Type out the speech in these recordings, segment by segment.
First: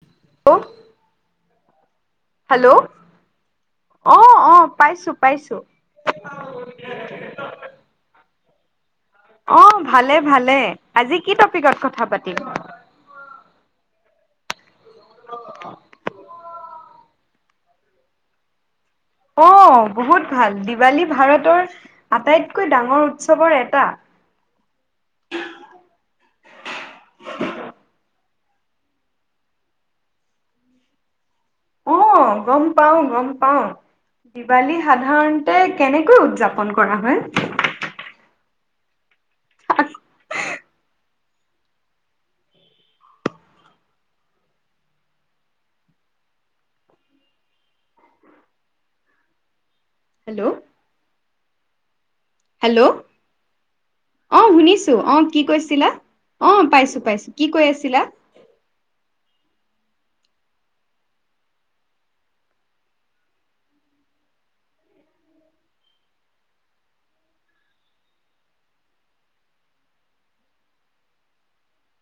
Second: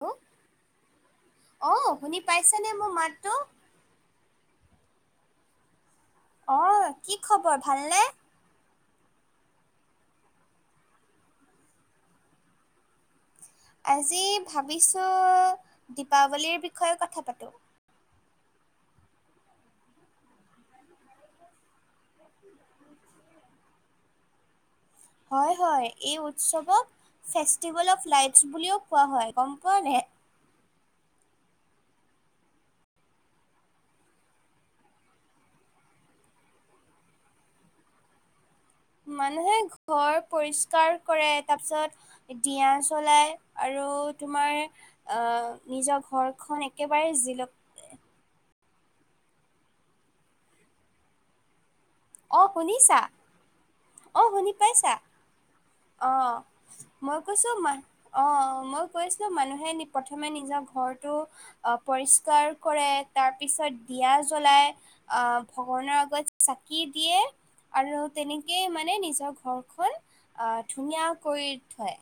Hello ও অ', শুনি পাইছ নে মোৰ মাতটো? অ', অ', পাইছোঁ পাইছোঁ। অ', কি খবৰ ভালনে? অ', ভালে ভালে আজি কি টপিকত কথা পাতিম? আজি ভাবিছোঁ দীপাৱলীৰ বিষয়ে কথা পাতিম। অ', বহুত ভাল দিৱালী ভাৰতৰ আটাইতকৈ ডাঙৰ উৎসৱৰ এটা। হয়, হয় এই উৎসৱক ফেষ্টিভেল অফ লাইটচ বুলিও কোৱা হয় গম পোৱা নে। অ', গম পাওঁ গম পাওঁ দিৱালী সাধাৰণতে কেনেকৈ উদযাপন কৰা হয়। মানুহে ঘৰ পৰিষ্কাৰ কৰে তাৰপিছত দিয়া চলাই আৰু তোমাৰ আহ নিজৰ ঘৰখন একেবাৰে জিল হেল্ল'? অ, হেল্ল' শুনিছা? অ, শুনি শুনিছো পাইছা অ, কি কৈছিলা? অ, পাইছো মই পাইছো কি কৈছোঁ, কৈ মাই আছিলা অ, মই কৈছিলোঁ, মানুহে প্ৰথমে নিজৰ ঘৰটো পৰিষ্কাৰ কৰে, তাৰপিছত দিয়া জ্বলাই। আহ, ভগৱানৰ আগত চাকি দিয়ে। আৰু তেনেকেই মানে নিজৰ ঘৰখন আহ ধুনীয়া কৰি থয়।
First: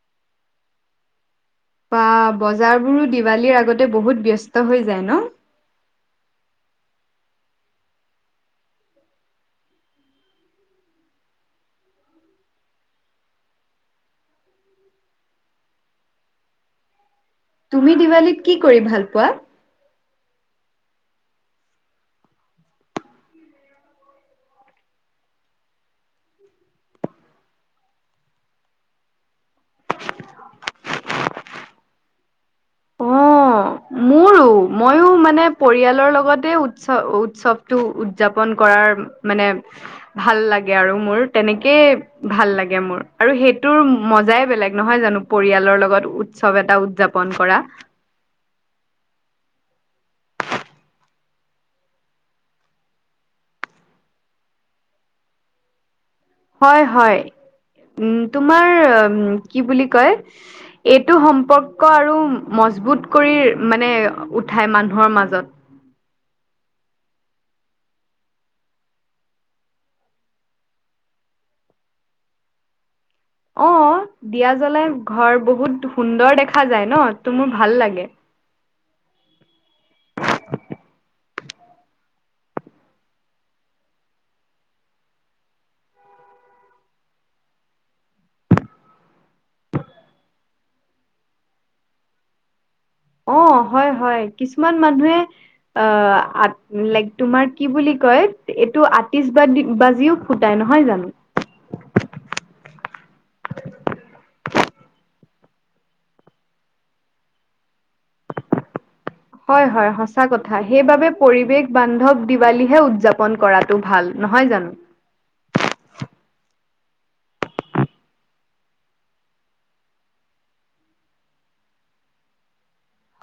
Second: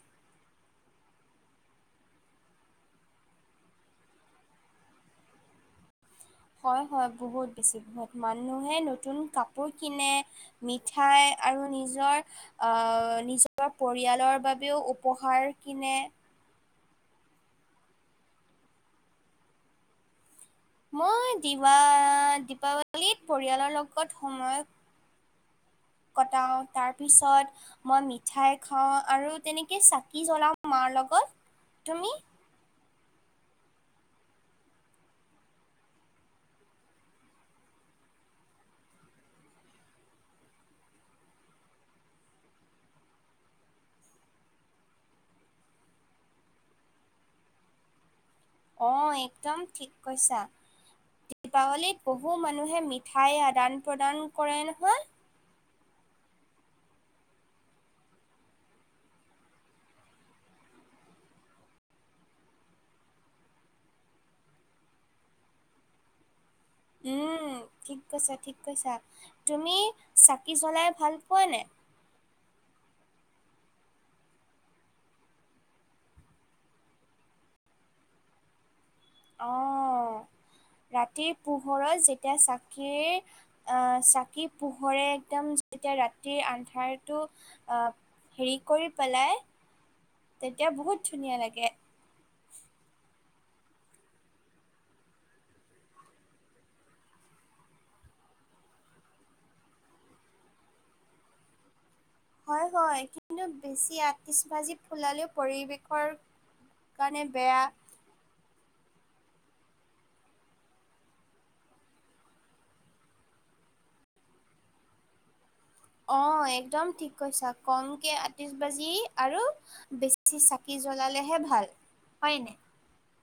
বা, বজাৰ বোৰো দিৱালীৰ আগতে বহুত ব্যস্ত হৈ যায় ন। হয়, হয়, বহুত বেছি বহুত মানুহে নতুন কাপোৰ কিনে। মিঠাই আৰু নিজৰ আহ, নিজৰ পৰিয়ালৰ বাবেও উপহাৰ কিনে। তুমি দিৱালীত কি কৰি ভাল পোৱা? মইৱা দীপাৱলীত পৰিয়ালৰ লগত সময় কটাওঁ, তাৰপিছত মই মিঠাই খাওঁ আৰু তেনেকে চাকি জ্বলাও মাৰ লগত, তুমি? [inaudible] মোৰ ত, মইয়ো মানে পৰিয়ালৰ লগতে উৎসৱ-উৎসৱটো উদযাপন কৰাৰ মানে ভাল লাগে আৰু মোৰ তেনেকেই। ভাল লাগে মোৰ আৰু সেইটোৰ মজাই বেলেগ নহয় জানো পৰিয়ালৰ লগত। উৎচৱ এটা উদযাপন কৰা। অ, একদম ঠিক কৈছা। দীপাৱলীত বহু মানুহে মিঠাই আদান প্ৰদান কৰে নহয়। হয়, হয়, উ, তোমাৰ কি বুলি কয়? এইটো সম্পৰ্ক আৰু মজবুত কৰি মানে উঠাই মানুহৰ মাজত। ঠিক কৈছা, ঠিক কৈছা তুমি চাকি জ্বলাই ভাল পোৱা নে? অ, দিয়া জ্বলাই ঘৰ বহুত সুন্দৰ দেখা যায় ন, ত মোৰ ভাল লাগে। অ, ৰাতি পোহৰত যেতিয়া চাকিৰ চাকি পোহৰে একদম যেতিয়া ৰাতিৰ আন্ধাৰটো হেৰি কৰি পেলাই তেতিয়া বহুত ধুনীয়া লাগে। অ, হয়, হয় কিছুমান মানুহে অ, লাইক তোমাৰ কি বুলি কয় এইটো আটিষ্ট বা বাজিও সুটাই নহয় জানো। হয়, হয়, কিন্তু বেছি আতিচ ভাজি ফুলালেও পৰিৱেশৰ সেই কাৰণে বেয়া। হয়, হয়, সঁচা কথা সেইবাবে পৰিৱেশ বান্ধৱ দিৱালীহে উদযাপন কৰাটো ভাল নহয় জানো। অ, একদম ঠিক কৈছা, কমকৈ আঠ্ৰিছ বাজি আৰু বেছি চাকি জ্বলালেহে ভাল হয় ন।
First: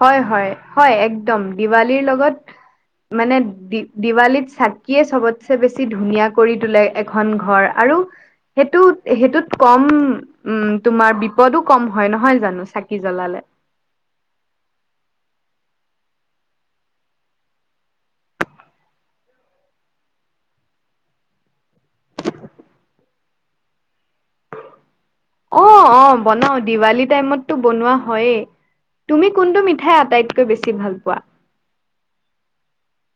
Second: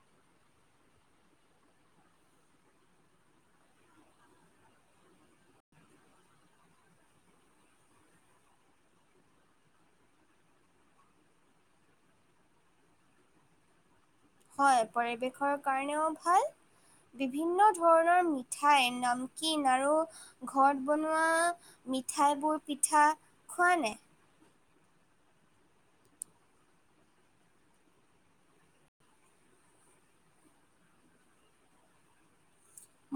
হয়, হয়, হয়, একদম দিৱালীৰ লগত মানে দি-দিৱালীত চাকিয়ে চবতছে বেছি ধুনীয়া কৰি তোলে। এখন ঘৰ আৰু সেইটো-সেইটোত কম উম, তোমাৰ বিপদো কম হয়, নহয়, জানো চাকি জ্বলালে। হয়, পৰিৱেশৰ কাৰণেও ভাল। বিভিন্ন ধৰণৰ মিঠাই, নামকিন আৰু ঘৰত বনোৱা মিঠাইবোৰ পিঠা খোৱা নে? অ', অ', বনাও দিৱালী টাইমতটো বনোৱা হয়েই। তুমি কোনটো মিঠাই আটাইতকৈ বেছি ভাল পোৱা?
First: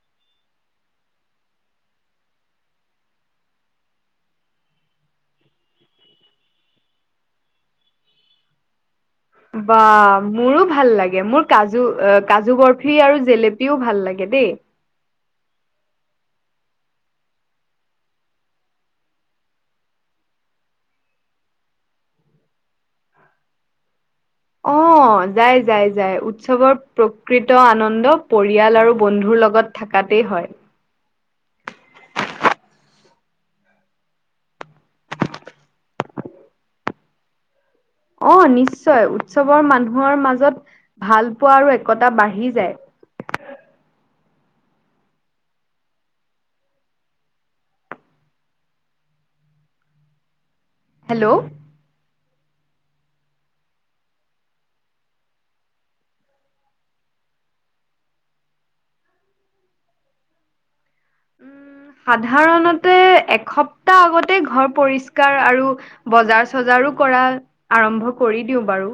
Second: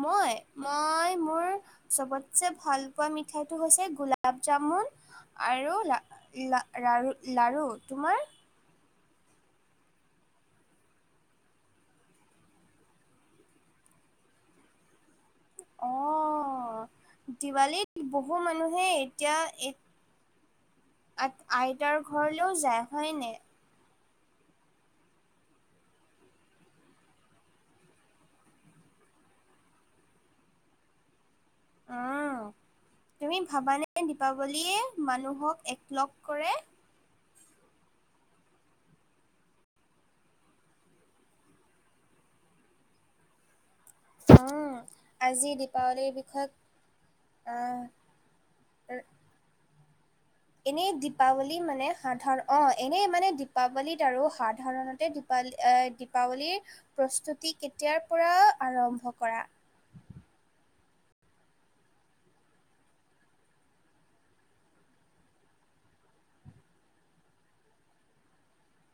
মই, মই, মোৰ চবতছেে ভাল পোৱা মিঠাইতটো হৈছে গোলাপ জামুন। [unintelligible] লা-লাৰু তোমাৰ? বাহ মোৰো ভাল লাগে, মোৰ কাজু-কাজু বৰফি আৰু জেলেপিও ভাল লাগে দেই। অ', দিৱালীত বহু মানুহে এতিয়া আ-আইতাৰ ঘৰলেও যায় হয়নে? অ'। অ', যায়, যায়, যায়, উৎসৱৰ প্ৰকৃত আনন্দ পৰিয়াল আৰু বন্ধুৰ লগত থাকাতেই হয়। অ', তুমি ভাবানে দীপাৱলীয়ে মানুহক একলগ কৰে? অ', নিশ্চয়, উৎসৱৰ মানুহৰ মাজত ভাল পোৱা আৰু একতা বাঢ়ি যায়। উম, আজি দীপাৱলীৰ বিষয়ে আহ এনেই হেল্ল' দীপাৱলী মানে সাধাৰণ অ', এনেই মানে দীপাৱলীত আৰু সাধাৰণতে দীপী-দীপাৱলীৰ প্ৰস্তুতি কেতিয়াৰ পৰা আৰম্ভ কৰা? উম, সাধাৰণতে এসপ্তাহ আগতে ঘৰ পৰিষ্কাৰ আৰু বজাৰ চজাৰো কৰা আৰম্ভ কৰি দিওঁ বাৰু।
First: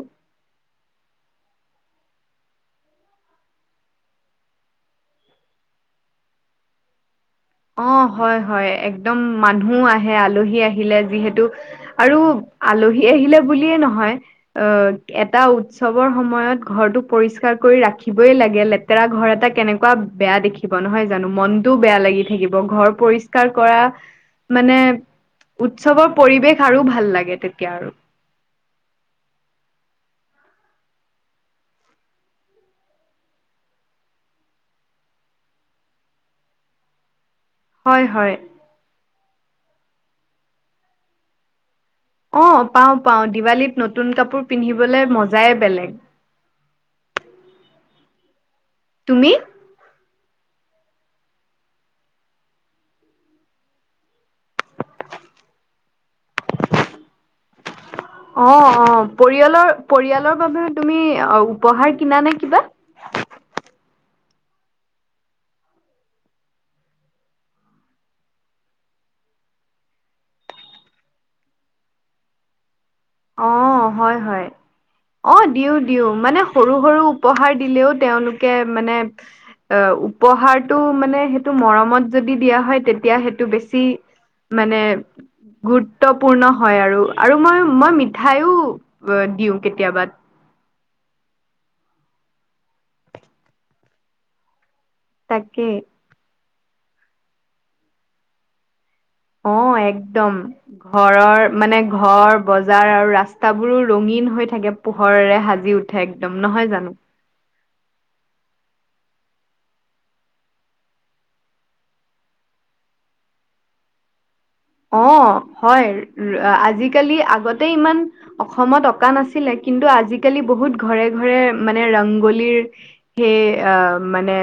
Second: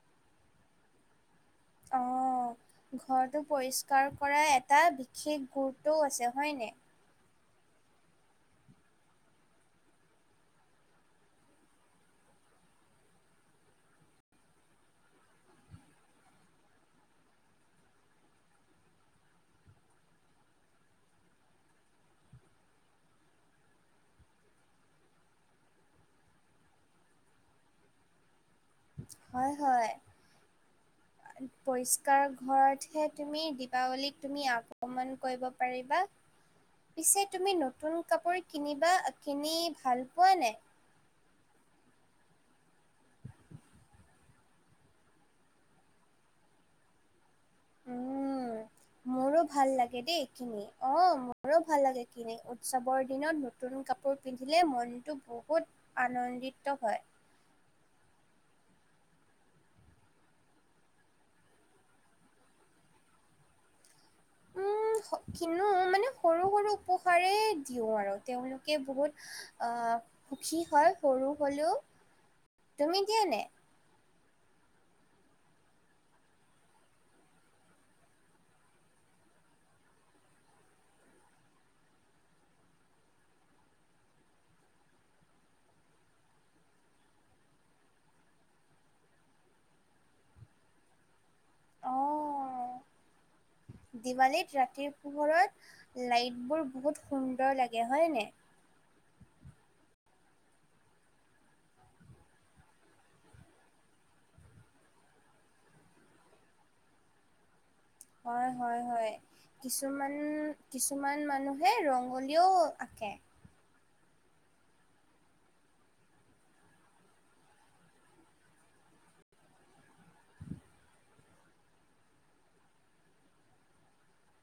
অ'। ঘৰটো পৰিষ্কাৰ কৰা এটা বিশেষ গুৰুত্বও আছে হয়নে? অ', হয়, হয় একদম মানুহ আহে। আলহী আহিলে যিহেতু আৰু আলহী আহিলে বুলিয়ে নহয় অ', এটা উৎসৱৰ সময়ত ঘৰটো পৰিস্কাৰ কৰি ৰাখিবই লাগে, লেতে লেটেৰা ঘৰ এটা কেনেকুৱা বেয়া দেখিব, নহয় জানো মনতোও বেয়া লাগি থাকিব, ঘৰ পৰিষ্কাৰ কৰা মানে উৎসৱৰ পৰিৱেশ আৰু ভাল লাগে, তেতিয়া আৰু হয়, হয়। পৰিষ্কাৰ ঘৰতহে তুমি, দিপাৱলীক তুমি আগ্ৰমন কৰিব পাৰিবা। পিছে তুমি নতুন হয় কাপোৰ হয় কিনিবা-কিনি ভাল পোৱা নে? অ', পাওঁ, পাওঁ, দিৱালীত নতুন কাপোৰ পিন্ধিবলৈ মজাই বেলেগ। উম তুমি? মোৰো ভাল লাগে দেই এইখিনি। অ', মোৰো ভাল লাগে কিনি, উৎসৱৰ দিনত নতুন কাপোৰ পিন্ধিলে মনটো বহুত আনন্দিত হয়। [inaudible] অ', অ', পৰিয়ালৰ-পৰিয়ালৰ বাবে তুমি অ' উপহাৰ কিনা নে কিবা? উম, কিনো মানে সৰু সৰু উপহাৰেই দিওঁ আৰু, তেওঁলোকে বহুত সুখী হয়, সৰু হ'লেও। তুমি নে? অ', হয়, হয়। অ', দিও, দিও, মানে সৰু সৰু উপহাৰ দিলেও তেওঁলোকে মানে অ', উপহাৰটো মানে, সেইটো মৰমত যদি দিয়া হয় তেতিয়া সেইটো বেছি মানে গুৰুত্বপূৰ্ণ হয় আৰু, আৰু মই-মই মিঠাইও দিওঁ কেতিয়াবা। অ দিৱালীত ৰাতিৰ তাকে। পোহৰত লাইটবোৰ বহুত সুন্দৰ লাগে হয়নে? অ', একদম। ঘৰৰ মানে, ঘৰ বজাৰ আৰু ৰাস্তাবোৰো ৰঙীন হৈ থাকে। পোহৰেৰে সাজি উঠে একদম, নহয় জানো? হয়, হয়, হয়। কিছুমান, কিছুমান মানুহে ৰঙলীও আঁকে। অ', হয়, আজিকালি আগতে ইমান অসমত অঁকা নাছি ছিলে, কিন্তু আজিকালি বহুত ঘৰে ঘৰে মানে, ৰংগোলীৰ সেই আহ মানে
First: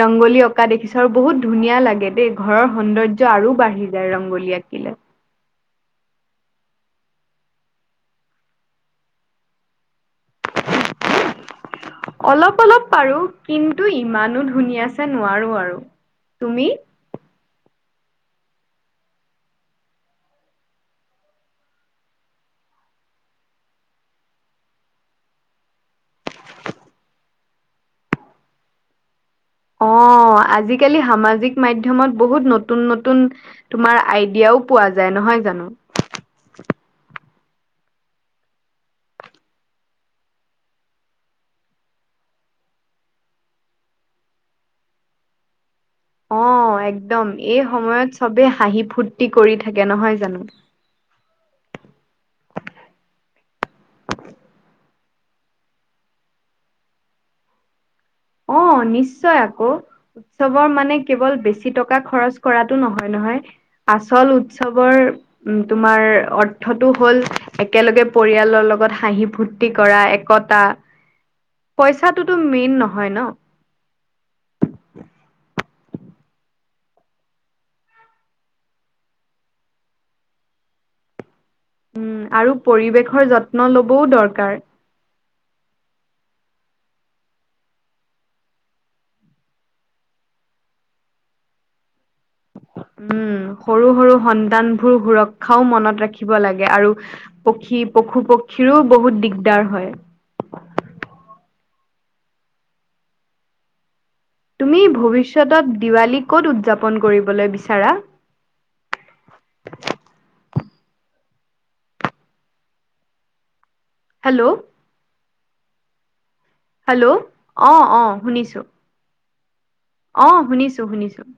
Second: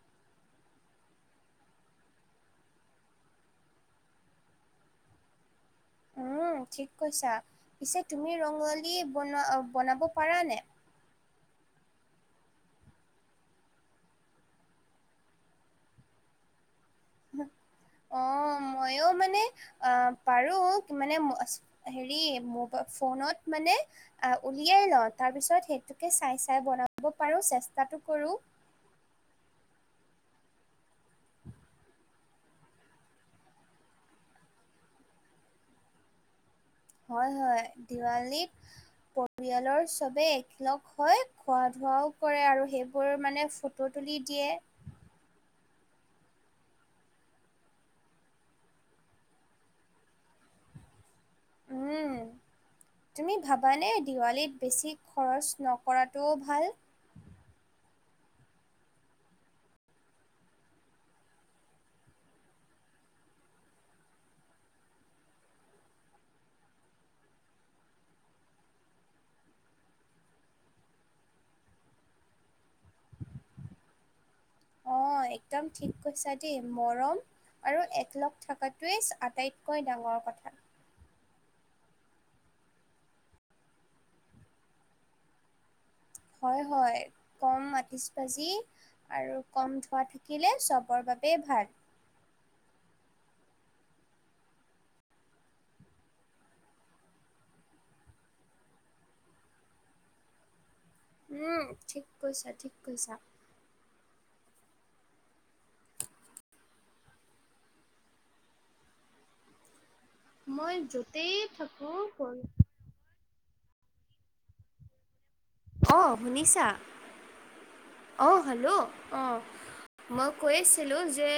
ৰংগোলী অঁকা দেখিছ' আৰু বহুত ধুনীয়া লাগে দেই, ঘৰৰ সৌন্দৰ্য আৰু বাঢ় ৰংগোলী আকিলে। ঠিক কৈছা, পিছে তুমি ৰঙালী বনাব বনাব পাৰানে নাই? অলপ অলপ পাৰো কিন্তু, ইমানো ধুনীয়াছে নোৱাৰো আৰু তুমি? অ', মইো মানে আহ পাৰো, মানে হেৰি ম ফোনত মানে আহ উলিয়াই লওঁ, তাৰ পিছত সেইটোকে চাই চাই বনাব পাৰোঁ চেষ্টাটো কৰোঁ। অ', আজিকালি সামাজিক মাধমত বহুত নতুন নতুন, তোমাৰ আইডিয়াও পোৱা যায় নহয় জানো? হয় হয়, দিৱালীত পৰিয়ালৰ চবে একেলগ হৈ খোৱা ধোৱাও কৰে, আৰু সেইবোৰ মানে ফু তুলি দিয়ে। অ', একদম এই সময়ত চবেই হাঁহি ফূুৰ্তি কৰি থাকে নহয় জানো? উম। তুমি ভাবানে দিৱালীত বেছি খৰচ নকৰাটোও ভাল অ', নিশ্চয় আকৌ! উৎসৱৰ মানে কেৱল বেছি টকা খৰচ কৰাটো নহয় নহয় আচল উৎসৱৰ উম তোমাৰ অৰ্থটো হ'ল একেলগে পৰিয়ালৰ লগত হাঁহি ফূুৰ্তি কৰা, একতা [unintelligible] পইচাটোটো মেইন নহয় ন? অ', একদম ঠিক কৈছা দেই মৰম আৰু একলগ থকাটোৱেই আটাইতকৈ ডাঙৰ কথা। উম আৰু পৰিৱেশৰ যত্ন লবও দৰকাৰ। হয় হয়, কম আঠিশ বাজি আৰু কম ধোৱা থাকিলে চবৰ বাবেই ভাল। উম সৰু সৰু সন্তানবোৰ সুৰক্ষাও মনত ৰাখিব লাগে আৰু পক্ষী, পশু পক্ষীৰো বহুত দিগদাৰ হয়। উম ঠিক কৈছা ঠিক কৈছা। তুমি ভৱিষ্যতত দিৱালী ক'ত উদযাপন কৰিবলৈ বিচাৰা? মই য'তেই থাকো ক হেল্ল' অঁ শুনিছা, হেল্ল' অ অ', শুনিছো হেল্ল' অ' মই অ শুনিছো কৈছিলোঁ শুনিছো যে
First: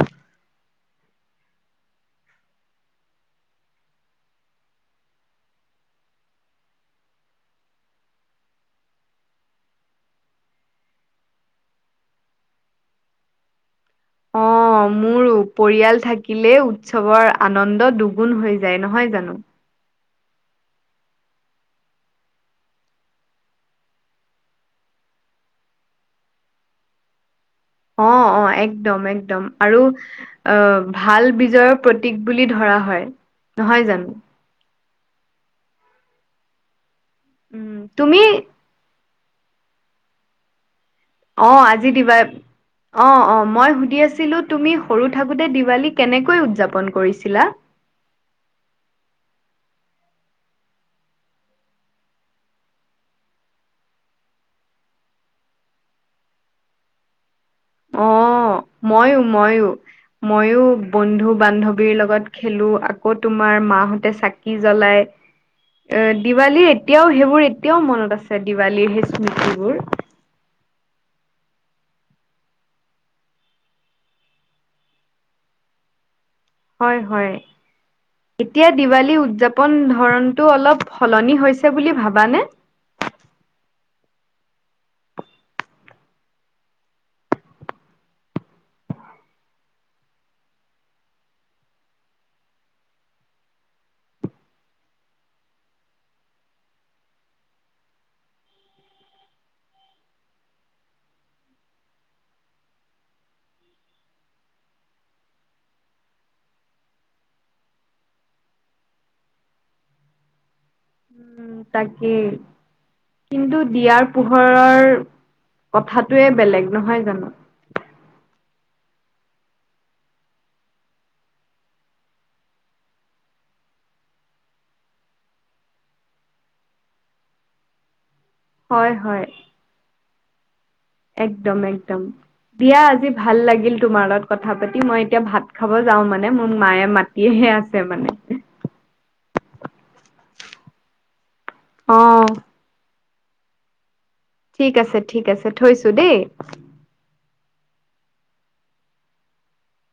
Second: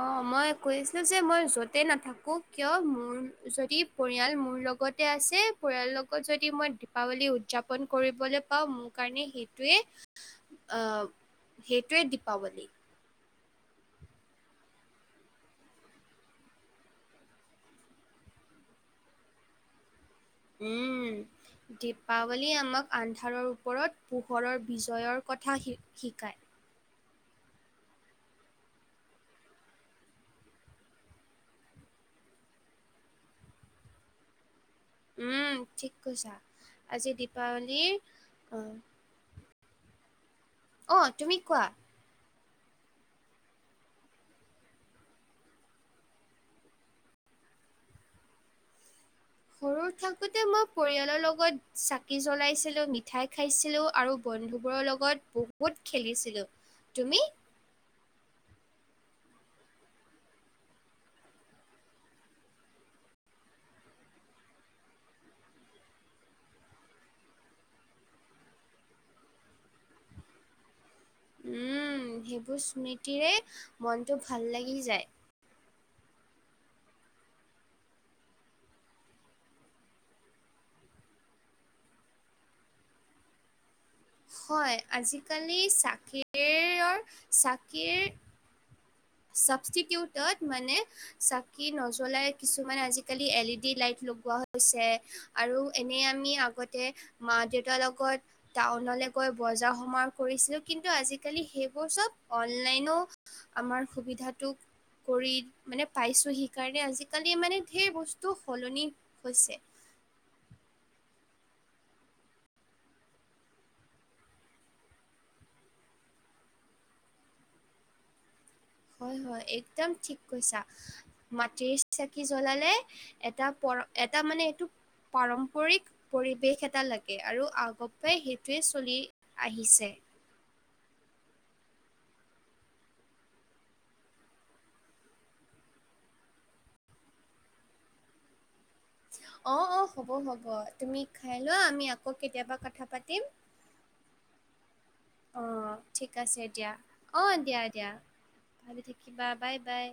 অঁ মই কৈছিলোঁ যে, মই য'তে নাথাকোঁ কিয় মোৰ যদি পৰিয়াল মোৰ লগতে আছে, পৰিয়ালৰ লগত যদি মই দীপাৱলী উদযাপন কৰিবলৈ পাঁও, মোৰ কাৰণে সেইটোৱে সেইটোৱে দীপাৱলী। অঁ অ', মোৰ পৰিয়াল থাকিলে উৎসৱৰ আনন্দ দুগুণ হৈ যায় নহয় জানো? উম দীপাৱলীয়ে আমাক আন্ধাৰৰ ওপৰত পোহৰৰ বিজয়ৰ কথা শিকায়। অ' অ', একদম একদম আৰু আহ ভাল বিজয়ৰ প্ৰতীক বুলি ধৰা হয় নহয় জানো? উম ঠিক কৈছা, আজি উম দীপাৱলীৰ তুমি অ অ', তুমি কোৱা। আজি দিবা অ অ', মই সুধি আছিলো তুমি সৰু থাকোঁতে দিৱালী কেনেকৈ উদযাপন কৰিছিলা? সৰু থাকোঁতে মই পৰিয়ালৰ লগত চাকি জ্বলাইছিলোঁ, মিঠাই খাইছিলোঁ আৰু বন্ধুবোৰৰ লগত বহুত খেলিছিলোঁ, তুমি? অ', মইো মইো। মইো বন্ধু বান্ধৱীৰ লগত খেলো, আকৌ তোমাৰ মাহঁতে চাকি জ্বলাই এ দিৱালীৰ এতিয়াও সেইবোৰ এতিয়াও মনত আছে দিৱালীৰ সেই স্মৃতিবোৰ। উম, সেইবোৰ স্মৃতিৰে মনটো ভাল লাগি যায়। হয় হয়। এতিয়া দিৱালী উদযাপন ধৰণটো অলপ সলনি হৈছে বুলি ভাবানে? হয়, আজিকালি চাকিৰৰ চাকিৰ চাবষ্টিটিওটত মানে চাকি নজ্বলাই কিছুমান আজিকালি এল ই ডি লাইট লগোৱা হৈছে। আৰু এনে আমি আগতে মা দেউতাৰ লগত টাউনলৈ গৈ বজাৰ সমাৰ কৰিছিলো কিন্তু আজিকালি সেইবোৰ চব অনলাইনো আমাৰ সুবিধাটোক কৰি মানে পাইছোঁ, সেইকাৰণে আজিকালি মানে ধেৰ বস্তু সলনি হৈছে। উ, তাকিই। কিন্তু দিয়াৰ পোহৰৰ কথাটোয়ে বেলেগ নহয় জানো? হয় হয়, একদম ঠিক কৈছা। মাটিৰ চাকি জ্বলালে এটা পৰ এটা মানে এইটো পাৰম্পৰিক পৰিৱেশ এটা লাগে আৰু আগৰপাই সেইটোৱে হয় চলি হয় আহিছে। একদম একদম। দিয়া আজি ভাল লাগিল তোমাৰ লগত কথা পাতি, মই এতিয়া ভাত খাব যাও মানে মোৰ মায়ে মা তিহে আছে মানে। অ', অ' হ'ব হ'ব। তুমি খাই লোৱা, আমি অ আকৌ কেতিয়াবা কথা পাতিম। ঠিক আছে ঠিক আছে, অ', থৈছোঁ ঠিক দেই। আছে দিয়া অ' দিয়া দিয়া, ভালে থাকিবা বাই বাই।